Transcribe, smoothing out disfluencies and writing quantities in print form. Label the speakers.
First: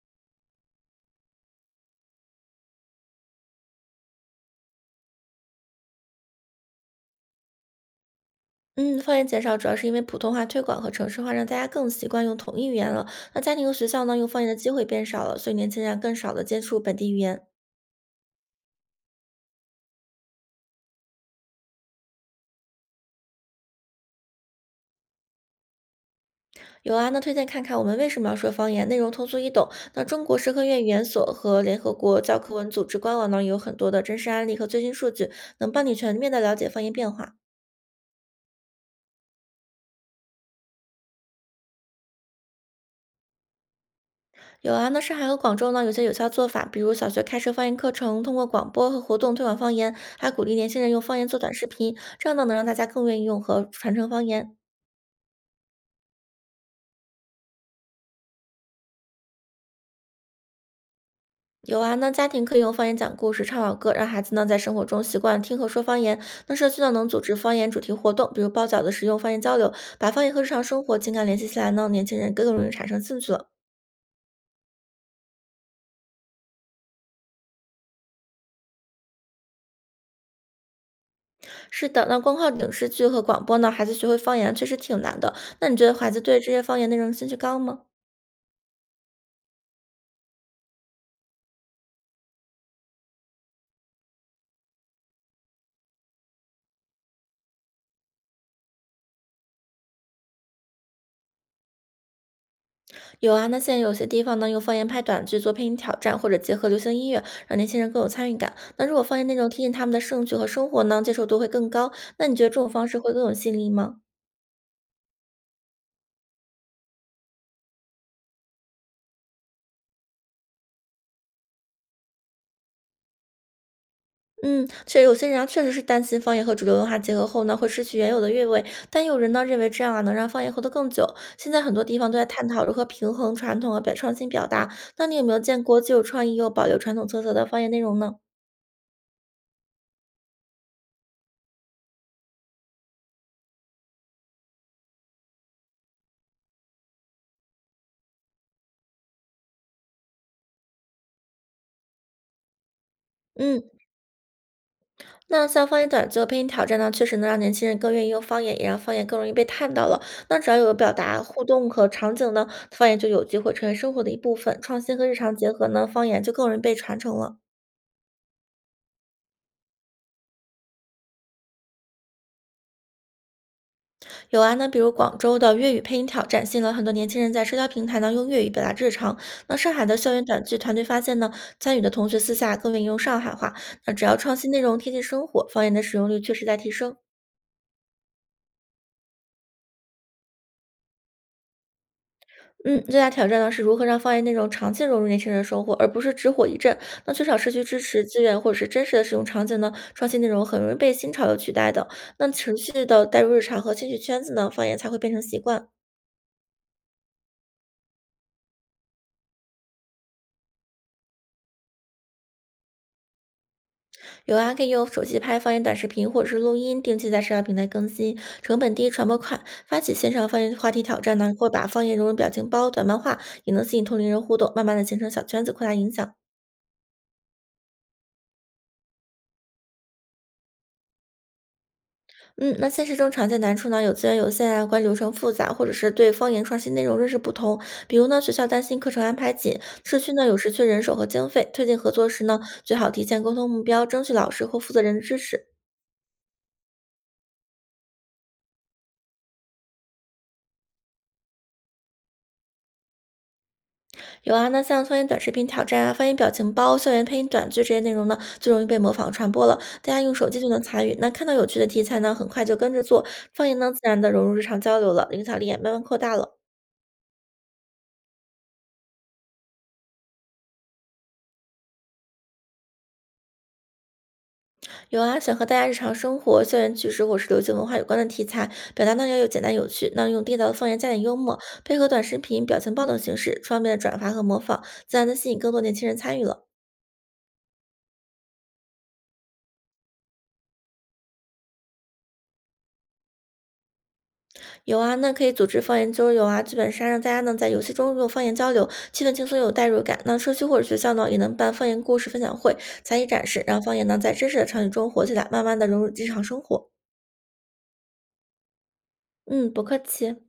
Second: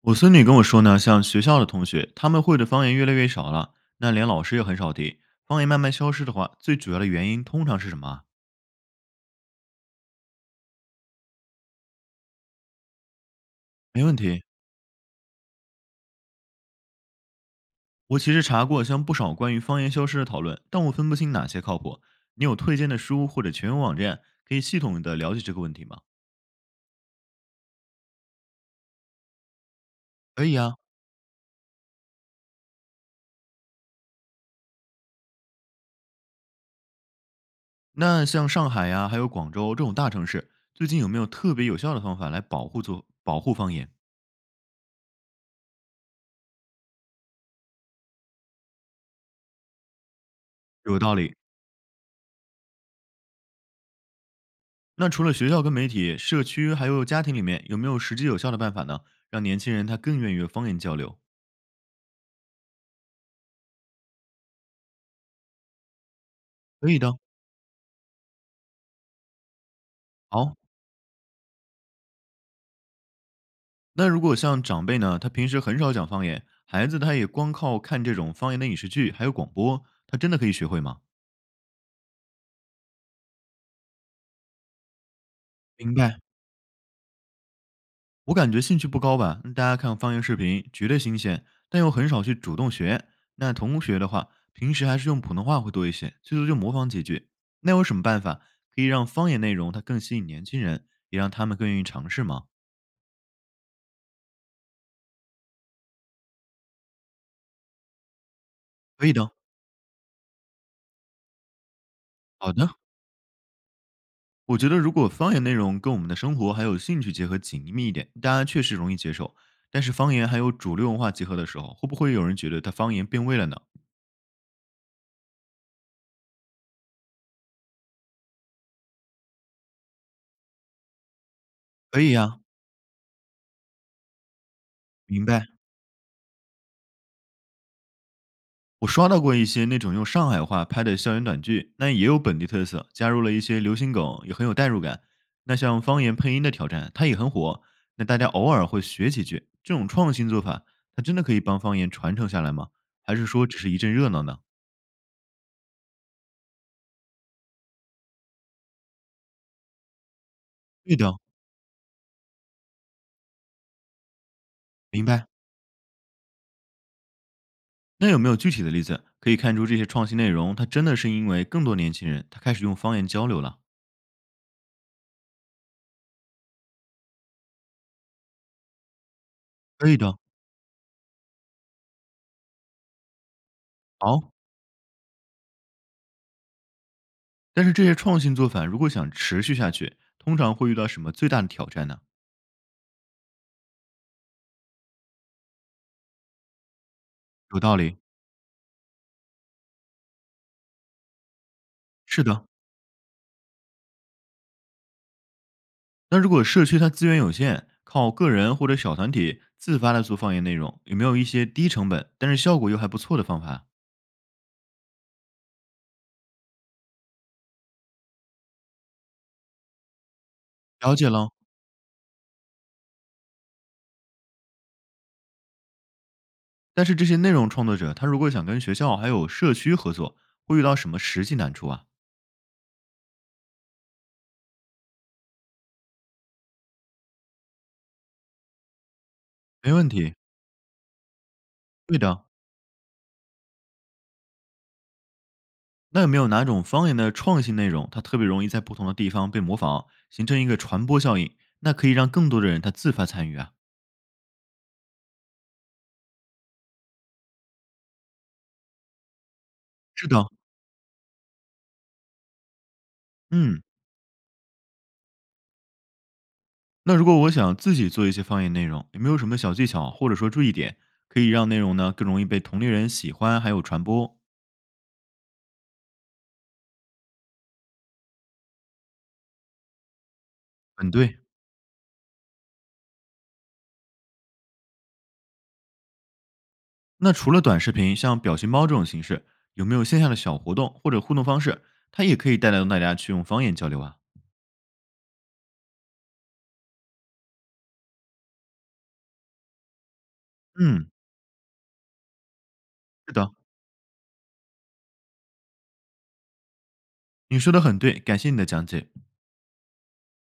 Speaker 1: 我孙女跟我说呢，像学校的同学，他们会的方言越来越少了，那连老师也很少提。方言慢慢消失的话，最主要的原因通常是什么啊？
Speaker 2: 嗯，方言减少主要是因为普通话推广和城市化让大家更习惯用同一语言了。那家庭和学校
Speaker 1: 没问
Speaker 2: 呢，用方
Speaker 1: 题，
Speaker 2: 言的机会变少了，所以年轻人啊更少的接触本地语言。
Speaker 1: 我其实查过像不少关于方言消失的讨论，但我分不清哪些靠谱。你有推荐的书或者全文网站可以系统的了解这个问题吗？
Speaker 2: 有啊，那推荐看看我们为什么要说方言，内容通俗易懂。那中国
Speaker 1: 可
Speaker 2: 社
Speaker 1: 以
Speaker 2: 科
Speaker 1: 啊。
Speaker 2: 院语言所和联合国教科文组织官网呢，也有很多的真实案例和最新数据，能帮你全面的了解方言变化。
Speaker 1: 那像上海呀、还有广州这种大城市，最近有没有特别有效的方法来保护保护方言？
Speaker 2: 有啊，那上海和广州呢，有些有效做法，比如小学开设方言课程，通过广播和活动推广方言，还鼓励年轻人
Speaker 1: 有
Speaker 2: 用
Speaker 1: 道
Speaker 2: 方言
Speaker 1: 理。
Speaker 2: 做短视频，这样呢，能让大家更愿意用和传承方言。
Speaker 1: 那除了学校跟媒体、社区还有家庭里面，有没有实际有效的办法呢？让年轻人他更愿意与方言交流？
Speaker 2: 有啊，那家庭可以用方言讲故事、唱老歌，让孩子呢在生活中习惯听和说方言。那社区呢
Speaker 1: 可以
Speaker 2: 能
Speaker 1: 的。
Speaker 2: 组织方言主题活动，比如包饺子时用方言交流，把方言和日
Speaker 1: 好，
Speaker 2: 常生活情感联系起来呢，年轻人更容易产生兴趣了。
Speaker 1: 那如果像长辈呢，他平时很少讲方言，孩子他也光靠看这种方言的影视剧还有广播，他真的可以学会吗？
Speaker 2: 是的，那光靠影视剧和广播呢，孩子学会方言确实挺难的。那你觉得
Speaker 1: 明
Speaker 2: 孩
Speaker 1: 白。
Speaker 2: 子对这些方言内容兴趣高吗？
Speaker 1: 我感觉兴趣不高吧，大家看方言视频绝对新鲜，但又很少去主动学。那同学的话，平时还是用普通话会多一些，最多就模仿几句。那有什么办法可以让方言内容它更吸引年轻人，也让他们更愿意尝试吗？
Speaker 2: 有啊，那现在有些地方呢用方言拍短剧做配音挑战，或者结合流行音乐，让年轻人更有参与感。那如果
Speaker 1: 可以
Speaker 2: 方言
Speaker 1: 的，
Speaker 2: 内容贴近他们的兴趣和生活呢，接受度会更高。那你觉得
Speaker 1: 好
Speaker 2: 这种
Speaker 1: 的。
Speaker 2: 方式会更有吸引力吗？
Speaker 1: 我觉得如果方言内容跟我们的生活还有兴趣结合紧密一点，大家确实容易接受。但是方言还有主流文化结合的时候，会不会有人觉得它方言变味了呢？
Speaker 2: 嗯，确实，有些人啊，确实是担心方言和主流文化结合后呢，会失去原有的韵味。但有人呢认为这样啊，能让方言活得更久。现在很多地
Speaker 1: 可
Speaker 2: 方
Speaker 1: 以
Speaker 2: 都在
Speaker 1: 呀、
Speaker 2: 探讨如何平衡传统和表创新表达。那你有
Speaker 1: 明
Speaker 2: 没有
Speaker 1: 白。
Speaker 2: 见过既有创意又保留传统特色的方言内容呢？
Speaker 1: 我刷到过一些那种用上海话拍的校园短剧，那也有本地特色，加入了一些流行梗，也很有代入感。那像方言配音的挑战，它也很火。那大家偶尔会学几句，这种创新做法，它真的可以帮方言传承下来吗？还是说只
Speaker 2: 嗯，
Speaker 1: 是一阵热闹呢？
Speaker 2: 那像方言短剧和配音挑战呢，确实能让年轻人更愿意用方言，也让方言更容易被看到了。那只要有表
Speaker 1: 对的，
Speaker 2: 达、互动和场景呢，方言就有机会成为生活的一部分。创新
Speaker 1: 明
Speaker 2: 和日
Speaker 1: 白。
Speaker 2: 常结合呢，方言就更容易被传承了。
Speaker 1: 那有没有具体的例子可以看出这些创新内容，它真的是因为更多年轻人他开始用方言交流了？
Speaker 2: 有啊，那比如广州的粤语配音挑战，吸引了很多年轻人在社交平台呢用粤语表达日常。那上海
Speaker 1: 可
Speaker 2: 的
Speaker 1: 以
Speaker 2: 校
Speaker 1: 的，
Speaker 2: 园短剧团队发现呢，参与的同学私下更愿意用上海话。那只要
Speaker 1: 好。
Speaker 2: 创新内容贴近生活，方言的使用率确实在提升。
Speaker 1: 但是这些创新做法如果想持续下去，通常会遇到什么最大的挑战呢？
Speaker 2: 嗯，最大挑战呢是如何让方言内容长期融入年轻人的生活，而不是只火一阵。那缺少社
Speaker 1: 有
Speaker 2: 区
Speaker 1: 道
Speaker 2: 支
Speaker 1: 理，
Speaker 2: 持资源或者是真实的使用场景呢，创新内容很容易被新潮流取代的。
Speaker 1: 是
Speaker 2: 那
Speaker 1: 的。
Speaker 2: 持续的带入日常和兴趣圈子呢，方言才会变成习惯。
Speaker 1: 那如果社区它资源有限，靠个人或者小团体自发的做方言内容，有没有一些低成本但是效果又还不错的方法？
Speaker 2: 有啊，可以用手机拍方言短视频或者是录音，定期在社交平台更新，成本低，传播快。发起线上方言话题
Speaker 1: 了
Speaker 2: 挑
Speaker 1: 解
Speaker 2: 战
Speaker 1: 了。
Speaker 2: 呢，或把方言融入表情包、短漫画，也能吸引同龄人互动，慢慢的形成小圈子，扩大影响。
Speaker 1: 但是这些内容创作者他如果想跟学校还有社区合作，会遇到什么实际难处啊？
Speaker 2: 嗯，那现实中常见难处呢，有资源有限啊，关理流程复杂，或者是对方言创新内容认识不同。比如呢，学校担心课程安排紧，
Speaker 1: 没问
Speaker 2: 社区
Speaker 1: 题，
Speaker 2: 呢有时缺人手和经费，推进合
Speaker 1: 对
Speaker 2: 作时
Speaker 1: 的。
Speaker 2: 呢，最好提前沟通目标，争取老师或负责人的支持。
Speaker 1: 那有没有哪种方言的创新内容，它特别容易在不同的地方被模仿，形成一个传播效应？那可以让更多的人他自发参与啊。
Speaker 2: 有啊，那像方言短视频挑战啊、方言表情包、校园配音短剧这些内容呢，最容易被模仿传播了。大家
Speaker 1: 是
Speaker 2: 用
Speaker 1: 的，
Speaker 2: 手机就能参与，那看到有趣的题材呢，很快就跟着做，方言
Speaker 1: 嗯，
Speaker 2: 呢自然的融入日常交流了，影响力也慢慢扩大了。
Speaker 1: 那如果我想自己做一些方言内容，有没有什么小技巧或者说注意点，可以让内容呢更容易被同龄人喜欢还有传播？
Speaker 2: 有啊，想和大家日常生活、校园趣事或是流行文化有关的题材，表达呢要有简单有趣，那用地道的方言加
Speaker 1: 很
Speaker 2: 点幽
Speaker 1: 对。
Speaker 2: 默，配合短视频、表情包等形式，方便的转发和模仿，自然的吸引更多年轻人参与了。
Speaker 1: 那除了短视频，像表情包这种形式，有没有线下的小活动或者互动方式，它也可以带来让大家去用方言交流啊？
Speaker 2: 有啊，那可以组织方言交流啊，剧本杀让大家呢在游戏中用方言交流，气氛轻松又有代入感。那社区或者学
Speaker 1: 嗯，
Speaker 2: 校呢也能办方言故事分享会、才艺
Speaker 1: 是
Speaker 2: 展
Speaker 1: 的，
Speaker 2: 示，让方言呢在真实的场景中活起来，慢慢的融入日常生活。
Speaker 1: 你说的很对，感谢你的讲解。
Speaker 2: 嗯，不客气。